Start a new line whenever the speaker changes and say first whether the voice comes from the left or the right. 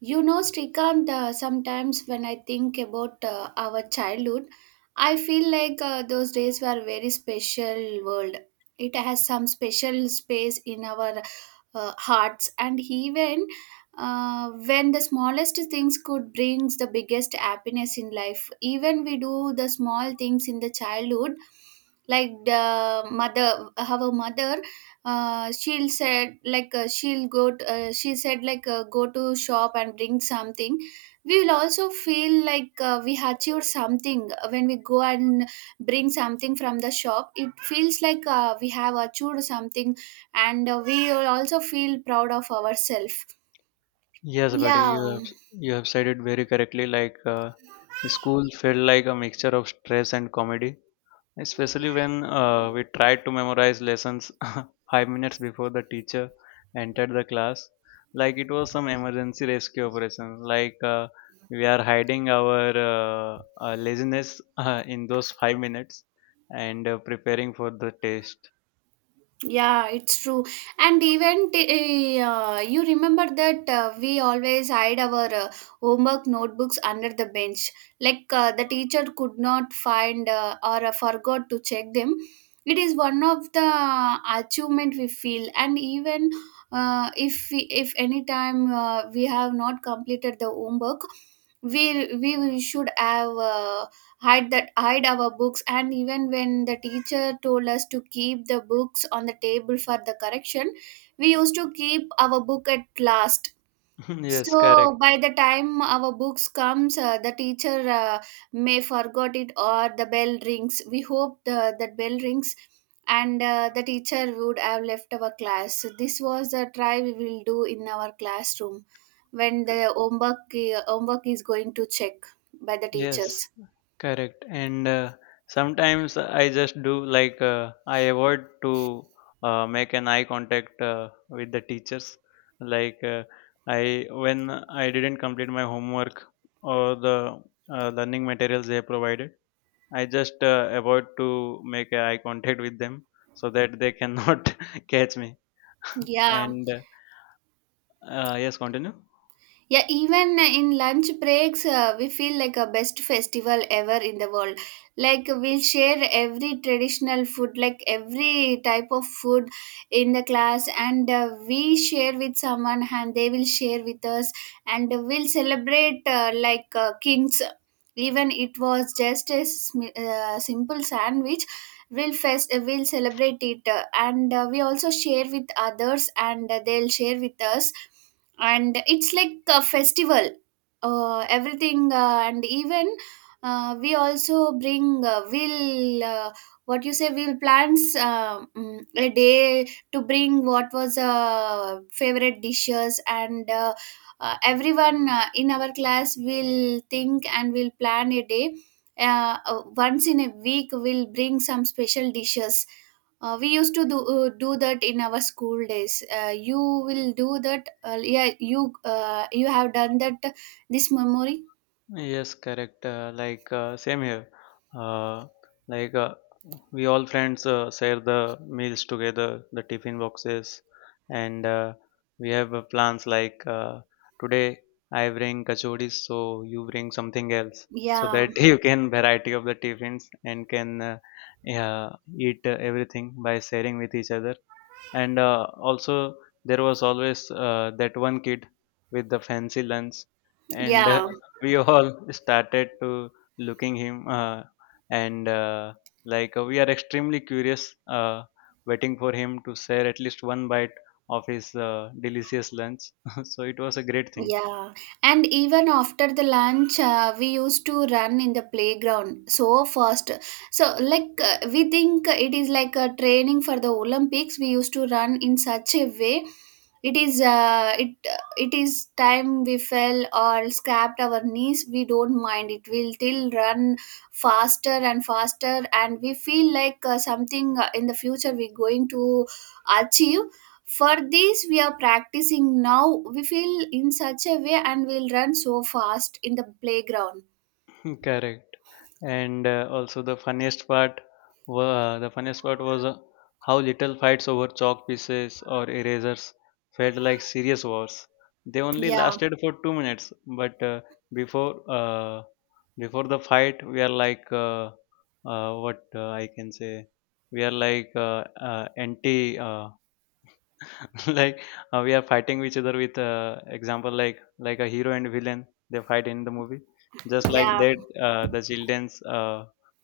right: Srikant, sometimes when I think about our childhood, I feel like those days were very special world. It has some special space in our hearts, and even when the smallest things could brings the biggest happiness in life. Even we do the small things in the childhood, like the mother, our mother she'll said like she'll go to, she said like go to shop and bring something we will also feel like we achieved something when we go and bring something from the shop it feels like we have achieved something and we will also feel proud of ourselves,
left: Yes, buddy, you
right: yeah.
left: have you have said it very correctly. Like school felt like a mixture of stress and comedy, especially when we tried to memorize lessons 5 minutes before the teacher entered the class. Like it was some emergency rescue operation. Like we are hiding our laziness in those 5 minutes and preparing for the test.
right: Yeah, it's true. And even you remember that we always hide our homework notebooks under the bench. Like the teacher could not find or forgot to check them. It is one of the achievement we feel. And even if we, if any time we have not completed the homework, we should have. Hide that hide our books and even when the teacher told us to keep the books on the table for the correction we used to keep our book at last.
left: yes, correct.
right: So by the time our books comes the teacher may forgot it or the bell rings, we hope the, that bell rings and the teacher would have left our class. So this was the try we will do in our classroom when the homework, homework is going to check by the teachers,
left: Yes. Correct. And sometimes I just do, like I avoid to make an eye contact with the teachers. Like I when I didn't complete my homework or the learning materials they provided, I just avoid to make a eye contact with them, so that they cannot catch me.
right: yeah.
left: And yes, continue.
right: Yeah, even in lunch breaks, we feel like a best festival ever in the world. Like we'll share every traditional food, like every type of food in the class, and we share with someone, and they will share with us, and we'll celebrate like kings. Even it was just a simple sandwich. We'll celebrate it, and we also share with others, and they'll share with us and it's like a festival everything and even we also bring will what you say will plans a day to bring what was favorite dishes and everyone in our class will think and will plan a day, once in a week we'll bring some special dishes. We used to do do that in our school days. You will do that. Yeah, you you have done that. This memory.
left: Yes, correct. Like same here. Uh, like we all friends share the meals together, the tiffin boxes, and we have plans like today I bring kachoris, so you bring something else, so
right: Yeah,
left: that you can variety of the tiffins and can, yeah, eat everything by sharing with each other. And also, there was always that one kid with the fancy lunch, and
right: yeah.
left: we all started to looking him, and like we are extremely curious, waiting for him to share at least one bite of his delicious lunch. So it was a great thing.
right: Yeah, and even after the lunch, we used to run in the playground so fast. So, like, we think it is like a training for the Olympics. We used to run in such a way. It it is time we fell or scrapped our knees. We don't mind. It will still run faster and faster, and we feel like something in the future we're going to achieve. For this we are practicing now, we feel in such a way and we'll run so fast in the playground.
left: Correct. And also, the funniest part was how little fights over chalk pieces or erasers felt like serious wars. They only
right: Yeah
left: lasted for 2 minutes, but before uh, before the fight, we are like, what I can say, we are like, anti. Like we are fighting each other with, example, like a hero and villain they fight in the movie, just like
right: yeah.
left: that. The childrens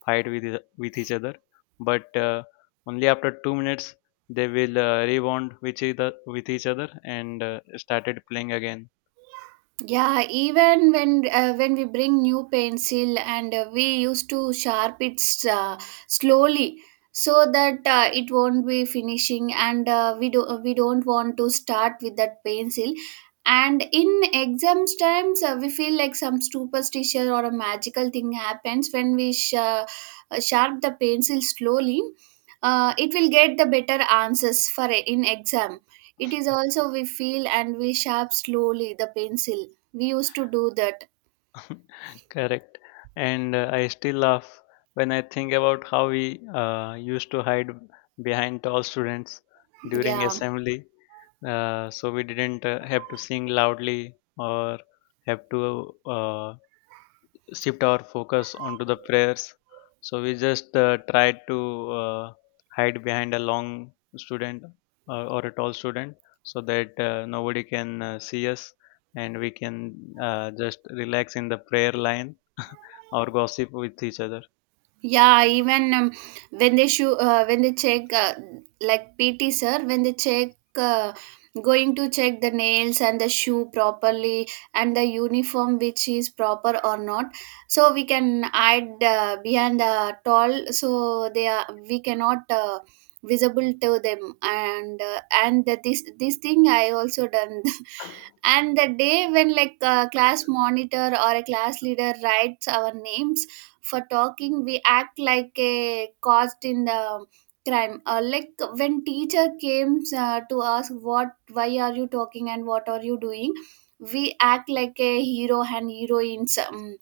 left: fight with each other, but only after 2 minutes they will rebond with each other and started playing again.
right: Yeah, even when we bring new pencil and we used to sharp it slowly so that it won't be finishing and we don't want to start with that pencil. And in exams times, we feel like some superstition or a magical thing happens when we sharp the pencil slowly. It will get the better answers for in exam. It is also we feel and we sharp slowly the pencil, we used to do that.
left: Correct. And I still laugh when I think about how we used to hide behind tall students during
right: Yeah.
left: assembly. So we didn't have to sing loudly or have to shift our focus onto the prayers. So we just try to hide behind a long student, or a tall student, so that nobody can see us and we can just relax in the prayer line or gossip with each other.
right: Yeah, even when they show, when they check like PT sir, when they check going to check the nails and the shoe properly and the uniform which is proper or not, so we can hide behind the tall, so they are we cannot visible to them and and that this thing I also done. And the day when like a class monitor or a class leader writes our names for talking, we act like a cost in the crime like when teacher came to ask what why are you talking and what are you doing, we act like a hero and heroines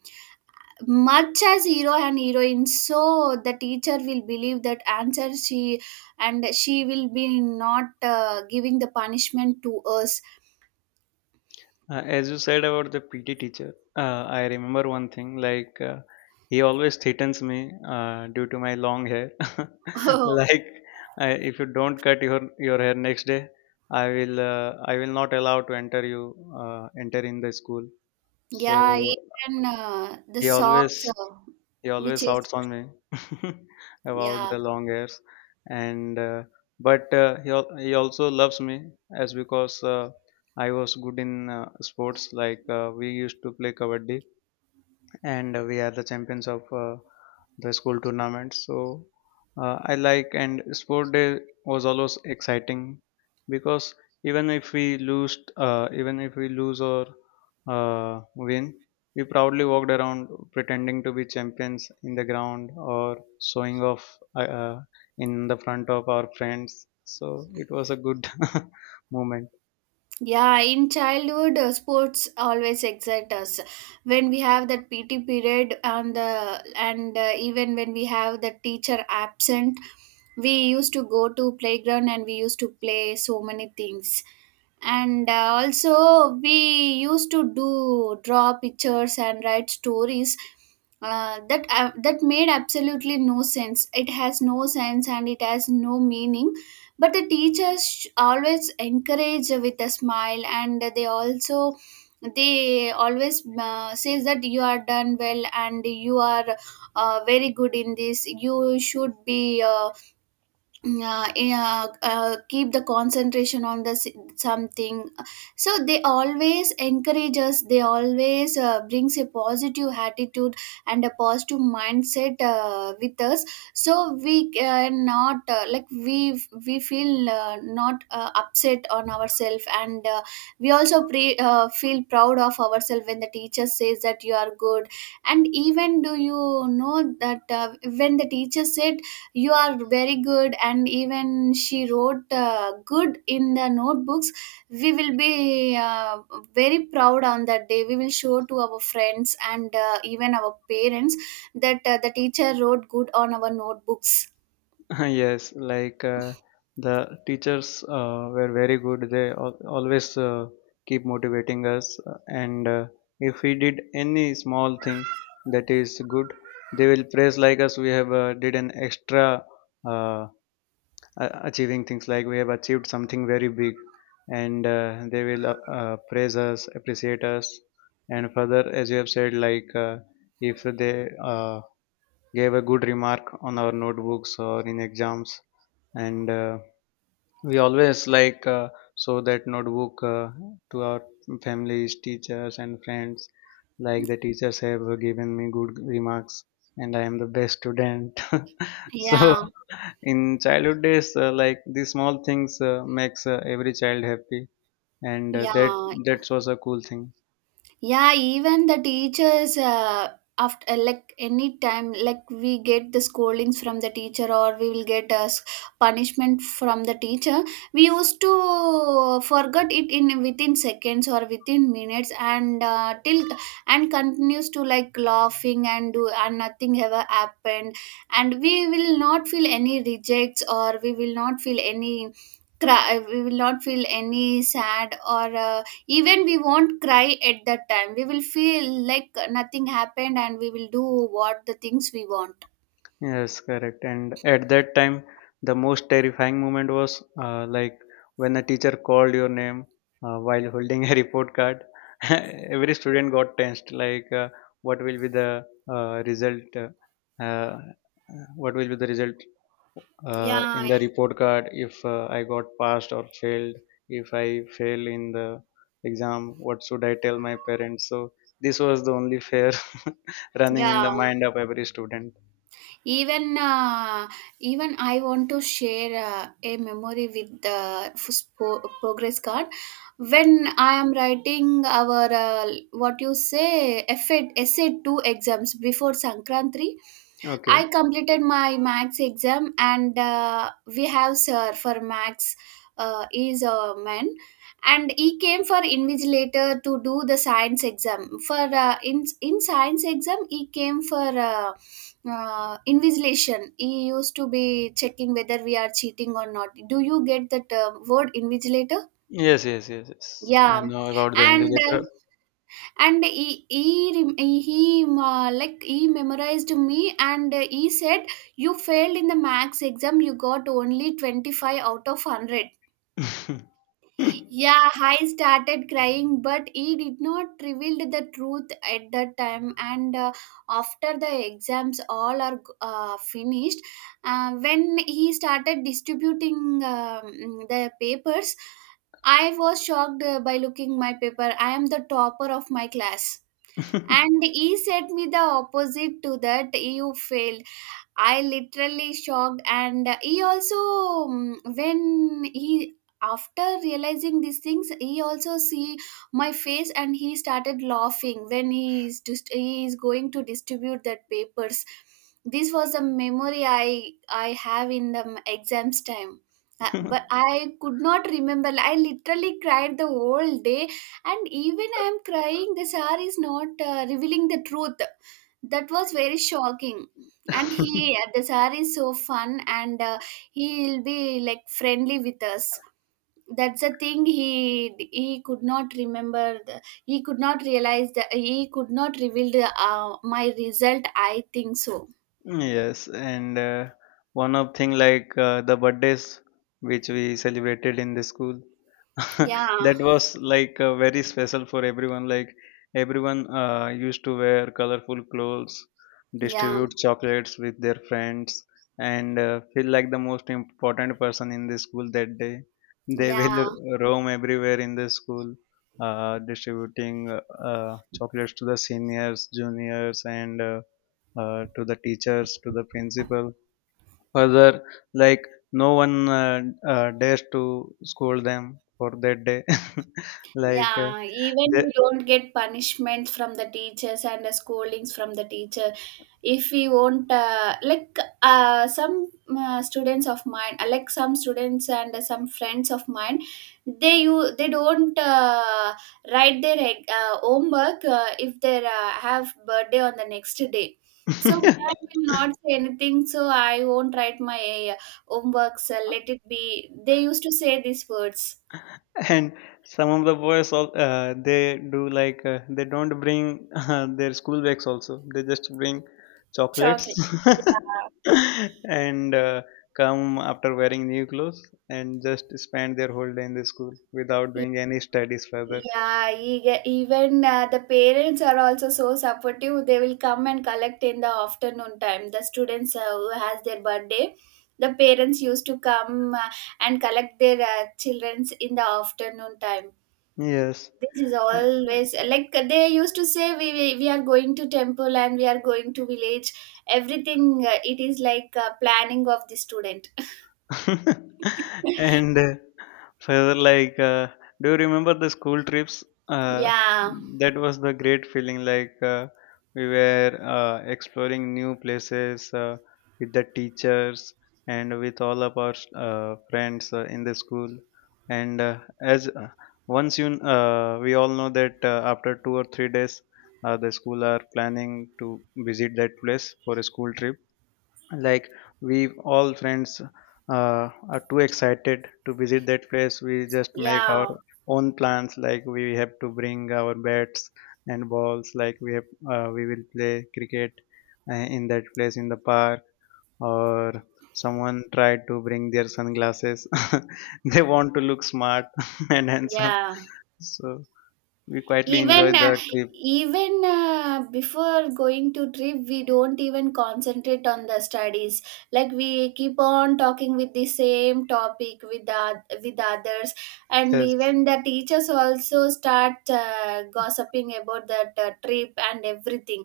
right: much as hero and heroine so the teacher will believe that answer she and she will be not giving the punishment to us.
left: As you said about the PT teacher, I remember one thing, like he always threatens me due to my long hair.
right: Oh,
left: Like, if you don't cut your hair next day, I will not allow to enter you, enter in the school. So
right: yeah, even the
left: he always
right: socks
left: he always
right: which is,
left: shouts on me about
right: yeah.
left: the long hairs. And but he also loves me, as because I was good in sports, like we used to play kabaddi, and we are the champions of the school tournament. So I like and sport day was always exciting, because even if we lose, even if we lose or win, we proudly walked around pretending to be champions in the ground or showing off, in the front of our friends. So it was a good moment.
right: Yeah, in childhood, sports always excite us. When we have that PT period and the and even when we have the teacher absent, we used to go to playground and we used to play so many things and also we used to do draw pictures and write stories that made absolutely no sense, it has no sense and it has no meaning but the teachers always encourage with a smile and they also they always says that you are done well and you are very good in this you should be yeah, keep the concentration on the something, so they always encourage us, they always brings a positive attitude and a positive mindset with us so we cannot like we feel not upset on ourselves and we also feel proud of ourselves when the teacher says that you are good. And even do you know that when the teacher said you are very good and even she wrote good in the notebooks, we will be very proud on that day, we will show to our friends and even our parents that the teacher wrote good on our notebooks.
left: Yes, like the teachers were very good. They always keep motivating us, and if we did any small thing that is good, they will praise like us. We have did an extra uh, achieving things, like we have achieved something very big, and they will praise us, appreciate us, and further, as you have said, like if they gave a good remark on our notebooks or in exams. And we always, like show that notebook to our families, teachers, and friends, like the teachers have given me good remarks and I am the best student. So
right: Yeah,
left: in childhood days, like these small things makes every child happy. And that
right: yeah.
left: that was a cool thing.
right: Yeah, even the teachers after like any time like we get the scoldings from the teacher or we will get a punishment from the teacher, we used to forget it in within seconds or within minutes and till and continues to like laughing and do and nothing ever happened, and we will not feel any rejects or we will not feel any cry, we will not feel any sad or even we won't cry at that time. We will feel like nothing happened and we will do what the things we want.
left: Yes, correct. And at that time, the most terrifying moment was, like when a teacher called your name while holding a report card. Every student got tensed, like what will be the result? Uh, what will be the result in
right: Yeah.
left: the report card if I got passed or failed? If I fail in the exam, what should I tell my parents? So this was the only fear running in
right: Yeah.
left: the mind of every student.
right: Even even I want to share a memory with the progress card. When I am writing our what you say FA essay two exams before Sankranti,
left: Okay.
right: I completed my max exam, and we have sir for max is a man, and he came for invigilator to do the science exam. For in science exam, he came for uh, invigilation. He used to be checking whether we are cheating or not. Do you get that word invigilator?
left: Yes, yes, yes, yes. I
right: Yeah,
left: know about the
right: and.
left: invigilator.
right: And he, rem- he like he memorized me and he said you failed in the max exam, you got only 25 out of 100. Yeah, I started crying but he did not revealed the truth at that time, and after the exams all are finished, when he started distributing the papers, I was shocked by looking my paper I am the topper of my class, and he said me the opposite to that you fail. I literally shocked, and he also when he after realizing these things, he also see my face and he started laughing when he is just he is going to distribute that papers. This was the memory I have in the exams time. But I could not remember. I literally cried the whole day, and even I am crying, the sir is not revealing the truth. That was very shocking, and he the sir is so fun and he'll be like friendly with us. That's the thing, he could not remember the, he could not realize that he could not reveal the, my result I think so.
left: Yes, and one of thing, like the birthdays which we celebrated in the school.
right: Yeah.
left: that was, like very special for everyone. Like everyone used to wear colorful clothes,
right: Yeah.
left: distribute chocolates with their friends, and feel like the most important person in the school that day. They
right: Yeah,
left: will roam everywhere in the school, distributing, chocolates to the seniors, juniors, and, to the teachers, to the principal. Further, like no one dares to scold them for that day. like
right: yeah, even
left: they,
right: we don't get punishment from the teachers and the scoldings from the teachers if we won't like some students of mine like some students and some friends of mine, they you they don't write their homework if they have birthday on the next day, so I will not say anything, so I won't write my homeworks, let it be, they used to say these words.
left: and some of the boys, they do, like they don't bring their school bags also. They just bring chocolates
right: Chocolate, yeah.
left: and come after wearing new clothes, and just spend their whole day in the school without doing any studies further.
right: Yeah, even the parents are also so supportive. They will come and collect in the afternoon time. The students who has their birthday, the parents used to come and collect their childrens in the afternoon time.
left: Yes.
right: This is always like they used to say we are going to temple and we are going to village. Everything it is like planning of the student.
left: and further, like do you remember the school trips? uh,
right: Yeah,
left: that was the great feeling. Like we were exploring new places with the teachers and with all of our friends in the school. And as once you we all know that after 2 or 3 days, the school are planning to visit that place for a school trip. Like, we all friends are too excited to visit that place. We just make our
right: yeah,
left: own plans, like we have to bring our bats and balls, like we will play cricket in that place, in the park. Or someone tried to bring their sunglasses, they want to look smart and handsome,
right: yeah.
left: so we quietly enjoy
right: even
left: the trip.
right: even Before going to trip we don't even concentrate on the studies, like we keep on talking with the same topic with with others, and
left: Yes.
right: even the teachers also start gossiping about that trip and everything.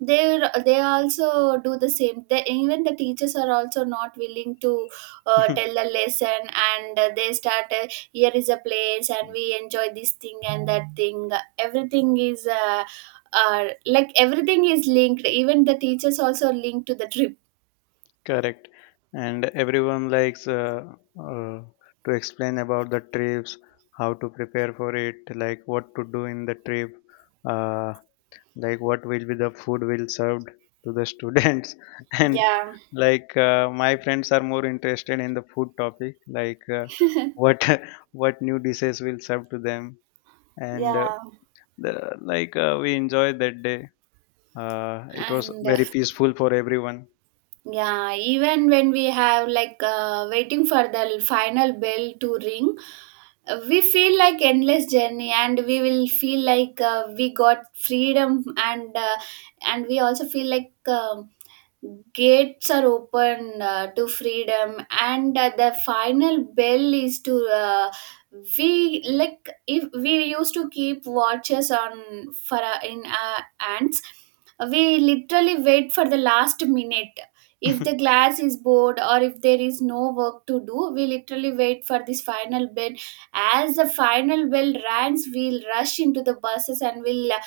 right: They they also do the same. Even the teachers are also not willing to tell the lesson, and they start here is a place and we enjoy this thing and that thing. Everything is like everything is linked, even the teachers also linked to the trip.
left: Correct. And everyone likes, uh, to explain about the trips, how to prepare for it, like what to do in the trip, uh, like what will be the food will served to the students. And,
right: Yeah,
left: like my friends are more interested in the food topic, like what what new dishes will serve to them. And
right: yeah.
left: like we enjoyed that day. It was
right: and
left: very peaceful for everyone.
right: Yeah, even when we have like waiting for the final bell to ring, we feel like endless journey, and we will feel like we got freedom, and we also feel like um gates are open to freedom, and the final bell is to we like if we used to keep watches on for in our ants. We literally wait for the last minute. If the class is bored, or if there is no work to do, we literally wait for this final bell. As the final bell rings, we'll rush into the buses, and we'll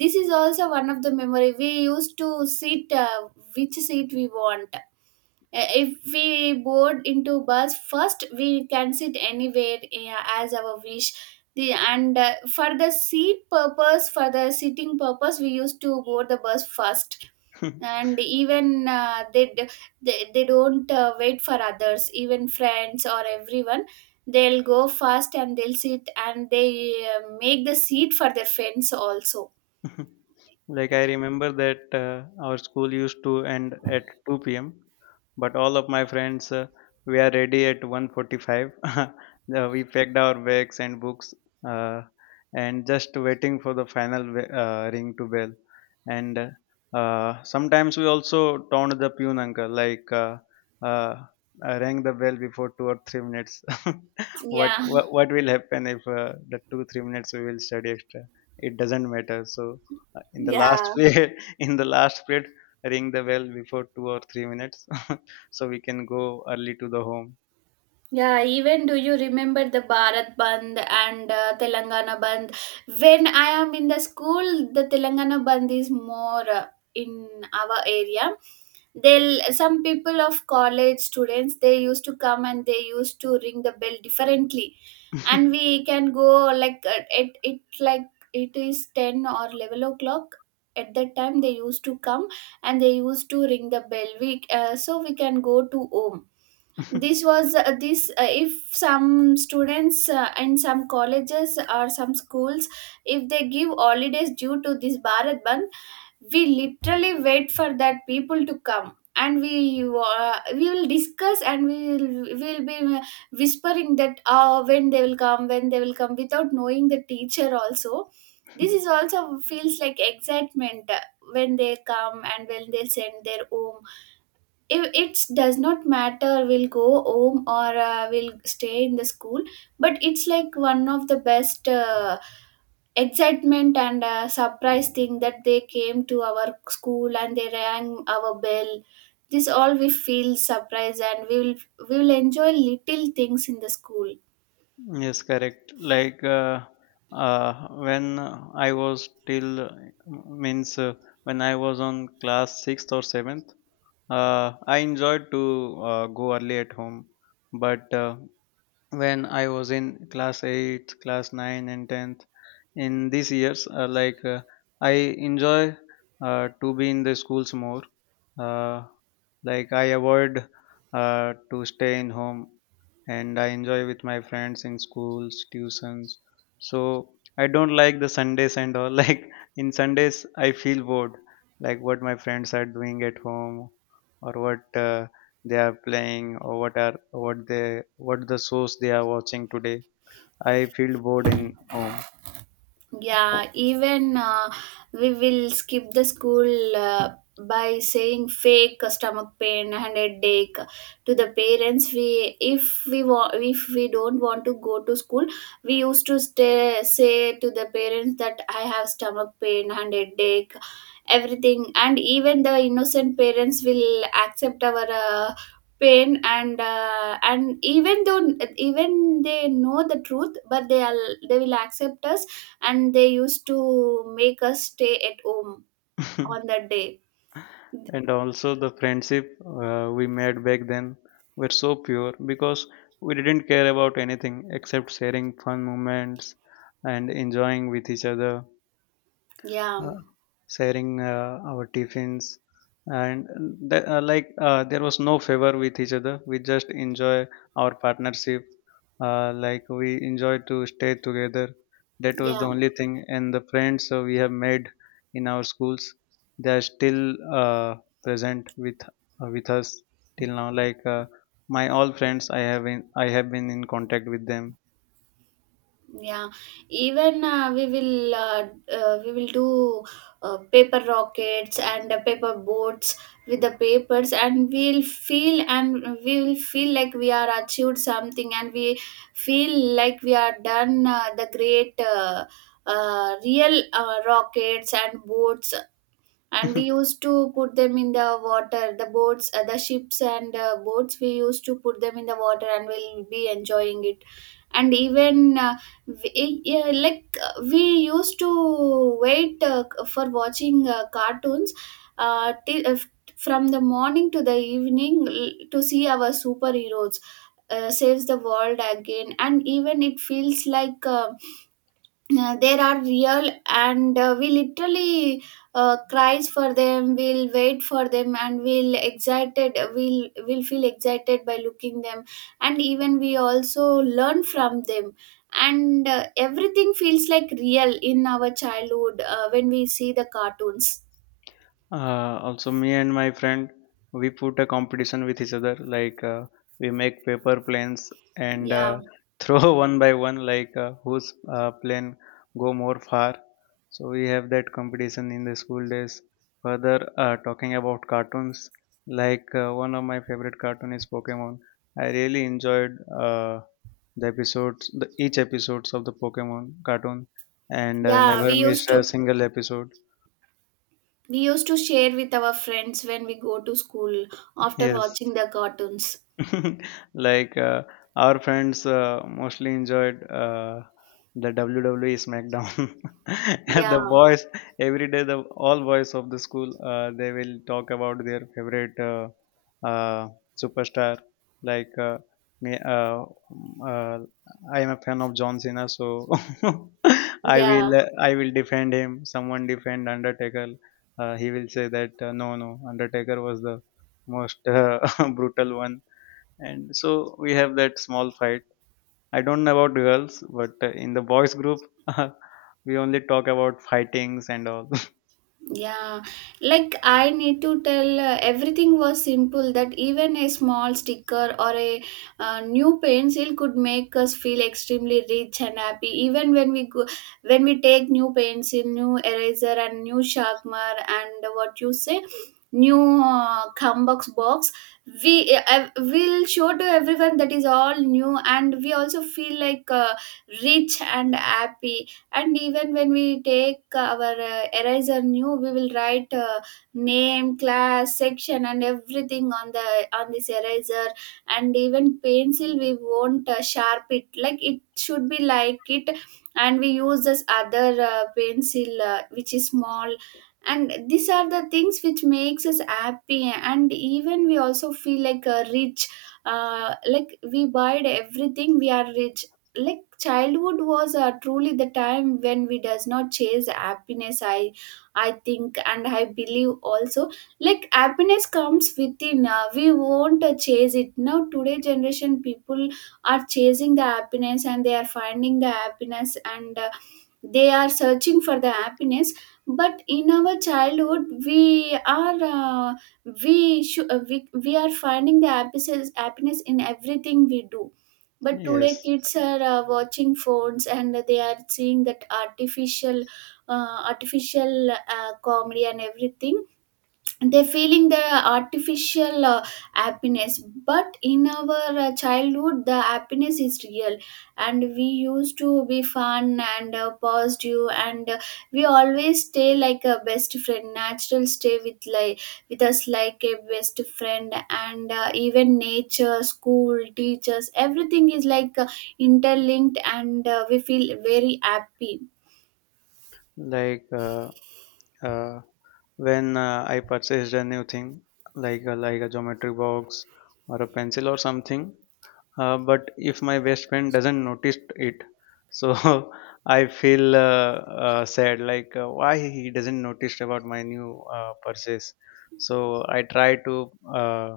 right: this is also one of the memory. We used to sit which seat we want. If we board into bus first, we can sit anywhere as our wish. The and For the seat purpose, for the sitting purpose, we used to board the bus first. And even they, d- they don't wait for others, even friends or everyone. They'll go first, and they'll sit, and they make the seat for their friends also.
left: Like I remember that our school used to end at 2 p.m., but all of my friends were ready at 1:45. We packed our bags and books, uh, and just waiting for the final ring to bell. And, sometimes we also taunt the pune uncle, like, uh, rang the bell before 2 or 3 minutes. what,
right: Yeah.
left: what what will happen if the 2 3 minutes we will study extra? It doesn't matter, so in the last
right: Yeah.
left: period. In the last period, ring the bell before 2 or 3 minutes, so we can go early to the home.
right: Yeah, even do you remember the Bharat Bandh and Telangana Bandh? When I am in the school, the Telangana Bandh is more in our area. They'll some people of college students, they used to come and they used to ring the bell differently, and we can go like it it like it is 10 or 11 o'clock. At that time, they used to come and they used to ring the bell. We So we can go to home. This was this If some students and some colleges or some schools, if they give holidays due to this bharat band, we literally wait for that people to come, and we will discuss, and we will be whispering that when they will come, when they will come, without knowing the teacher also. This is also feels like excitement, when they come and when they send their home. If it does not matter, we'll go home or we'll stay in the school, but it's like one of the best excitement and surprise thing that they came to our school and they rang our bell. This all we feel surprise, and we will enjoy little things in the school.
left: yes, correct. Like uh, when i was till means uh, when I was on class 6th or 7th, uh, I enjoyed to go early at home. But when I was in class 8, class 9, and 10th. In these years, like I enjoy to be in the schools more, uh, like I avoid to stay in home, and I enjoy with my friends in schools tuitions. So I don't like the Sundays and all. like in Sundays I feel bored, like what my friends are doing at home, or what they are playing, or what the shows they are watching today. I feel bored in home.
right: Yeah, even we will skip the school by saying fake stomach pain and headache to the parents. We, if we want, if we don't want to go to school, we used to stay say to the parents that I have stomach pain and headache, everything, and even the innocent parents will accept our. Pain and even though even they know the truth, but they are they will accept us, and they used to make us stay at home on that day.
left: and also, the friendship we made back then were so pure, because we didn't care about anything except sharing fun moments and enjoying with each other,
right: Yeah.
left: uh, sharing our tiffins. And like there was no favor with each other. We just enjoy our partnership. Like we enjoy to stay together. That was the
right: Yeah.
left: only thing. And the friends we have made in our schools, they are still present with us till now. Like my all friends, I have been in contact with them.
right: Yeah, even we will do paper rockets and paper boats with the papers, and we'll feel, and we will feel like we are achieved something, and we feel like we are done the great real rockets and boats. And we used to put them in the water, the boats, the ships and boats, we used to put them in the water, and we'll be enjoying it. And even yeah, like we used to wait for watching cartoons, till, from the morning to the evening l- to see our superheroes saves the world again, and even it feels like there are real, and we literally cries for them, we'll wait for them, and we'll excited, we'll feel excited by looking them. And even we also learn from them, and everything feels like real in our childhood when we see the cartoons.
left: Also, me and my friend, we put a competition with each other. Like we make paper planes and
right: Yeah.
left: throw one by one, like whose plane go more far. So we have that competition in the school days. Further, talking about cartoons, like one of my favorite cartoon is Pokemon. I really enjoyed uh, the episodes, each episodes of the Pokemon cartoon, and
right: Yeah, we
left: never
right: used
left: missed a
right: to
left: single episode.
right: we used to share with our friends when we go to school after
left: Yes.
right: watching the cartoons.
left: like our friends mostly enjoyed the WWE SmackDown. And the
right: Yeah.
left: boys every day, the all boys of the school, they will talk about their favorite uh, superstar. Like me, I am a fan of John Cena, so I
right: Yeah.
left: will uh, I will defend him. Someone defend Undertaker. He will say that no, no, Undertaker was the most brutal one. And so we have that small fight. I don't know about girls, but in the boys group, we only talk about fightings and all.
right: Yeah, like I need to tell everything was simple that even a small sticker or a new pencil could make us feel extremely rich and happy. Even when we go, when we take new pencil, new eraser, and new sharpener, and what you say, new Cumbox box, we will show to everyone that is all new, and we also feel like rich and happy. And even when we take our eraser new, we will write name class section and everything on the on this eraser. And even pencil, we won't sharp it like it should be like it, and we use this other pencil which is small. And these are the things which makes us happy, and even we also feel like rich, like we buy everything, we are rich. Like childhood was truly the time when we does not chase happiness. I think and I believe also, like happiness comes within. We won't chase it. Now today generation people are chasing the happiness, and they are finding the happiness, and they are searching for the happiness. But in our childhood we are we, sh- we are finding the happiness, happiness in everything we do. But today
left: Yes,
right: kids are watching phones, and they are seeing that artificial artificial comedy and everything. They're feeling the artificial happiness, but in our childhood the happiness is real. And we used to be fun and positive, and we always stay like a best friend, natural stay with like with us like a best friend. And even nature school teachers, everything is like interlinked, and we feel very happy.
left: like, uh, when I purchased a new thing, like a geometry box or a pencil or something. But if my best friend doesn't notice it, so I feel sad. Like why he doesn't notice about my new purchase. So I try to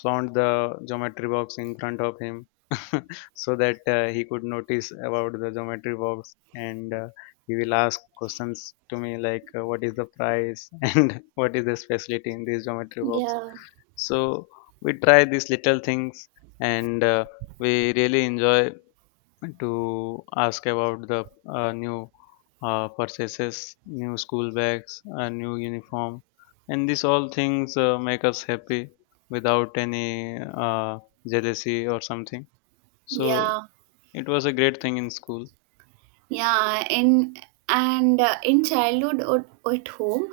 left: flaunt the geometry box in front of him, so that he could notice about the geometry box, and he will ask questions to me, like what is the price and what is the specialty in this geometry box.
right: Yeah.
left: So we try these little things. And we really enjoy to ask about the new purchases, new school bags, a new uniform. And these all things make us happy without any jealousy or something. So
right: Yeah.
left: it was a great thing in school.
right: Yeah, in in childhood o- at home,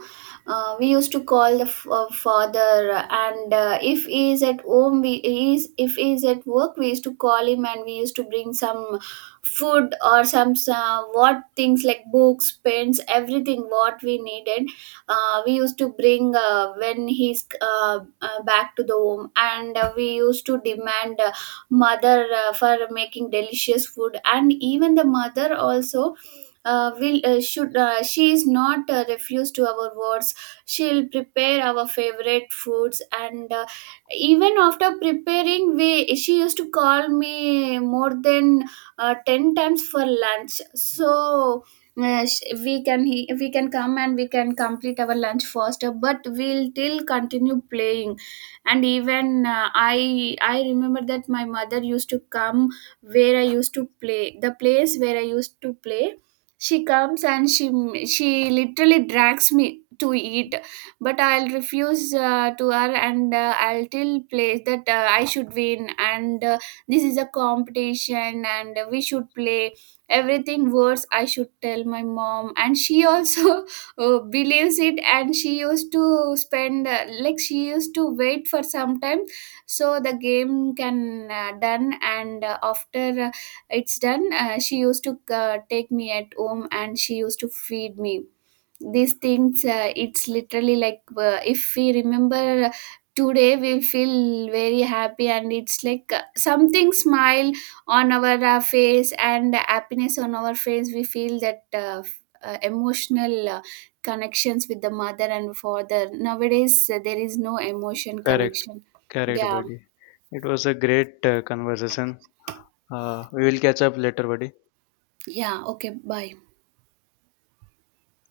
right: we used to call the f- father, and if he is at home, we he is, if he is at work, we used to call him, and we used to bring some food or some what things like books, pens, everything what we needed. We used to bring when he's back to the home, and we used to demand mother for making delicious food. And even the mother also will should she is not refused to our words, she'll prepare our favorite foods. And even after preparing, we she used to call me more than 10 times for lunch, so we can we can come and we can complete our lunch faster, but we'll still continue playing. And even I remember that my mother used to come where I used to play, the place where I used to play, she comes, and she literally drags me to eat. But I'll refuse to her, and I'll tell play that I should win, and this is a competition, and we should play everything worse. I should tell my mom, and she also believes it, and she used to spend like she used to wait for some time, so the game can done. And after it's done, she used to take me at home, and she used to feed me. These things, it's literally like if we remember today, we feel very happy. And it's like something smile on our face and happiness on our face. We feel that emotional connections with the mother and father. Nowadays there is no emotion
left: Correct,
right: connection.
left: correct,
right: Yeah.
left: buddy. It was a great conversation. We will catch up later, buddy.
right: Yeah, okay, bye.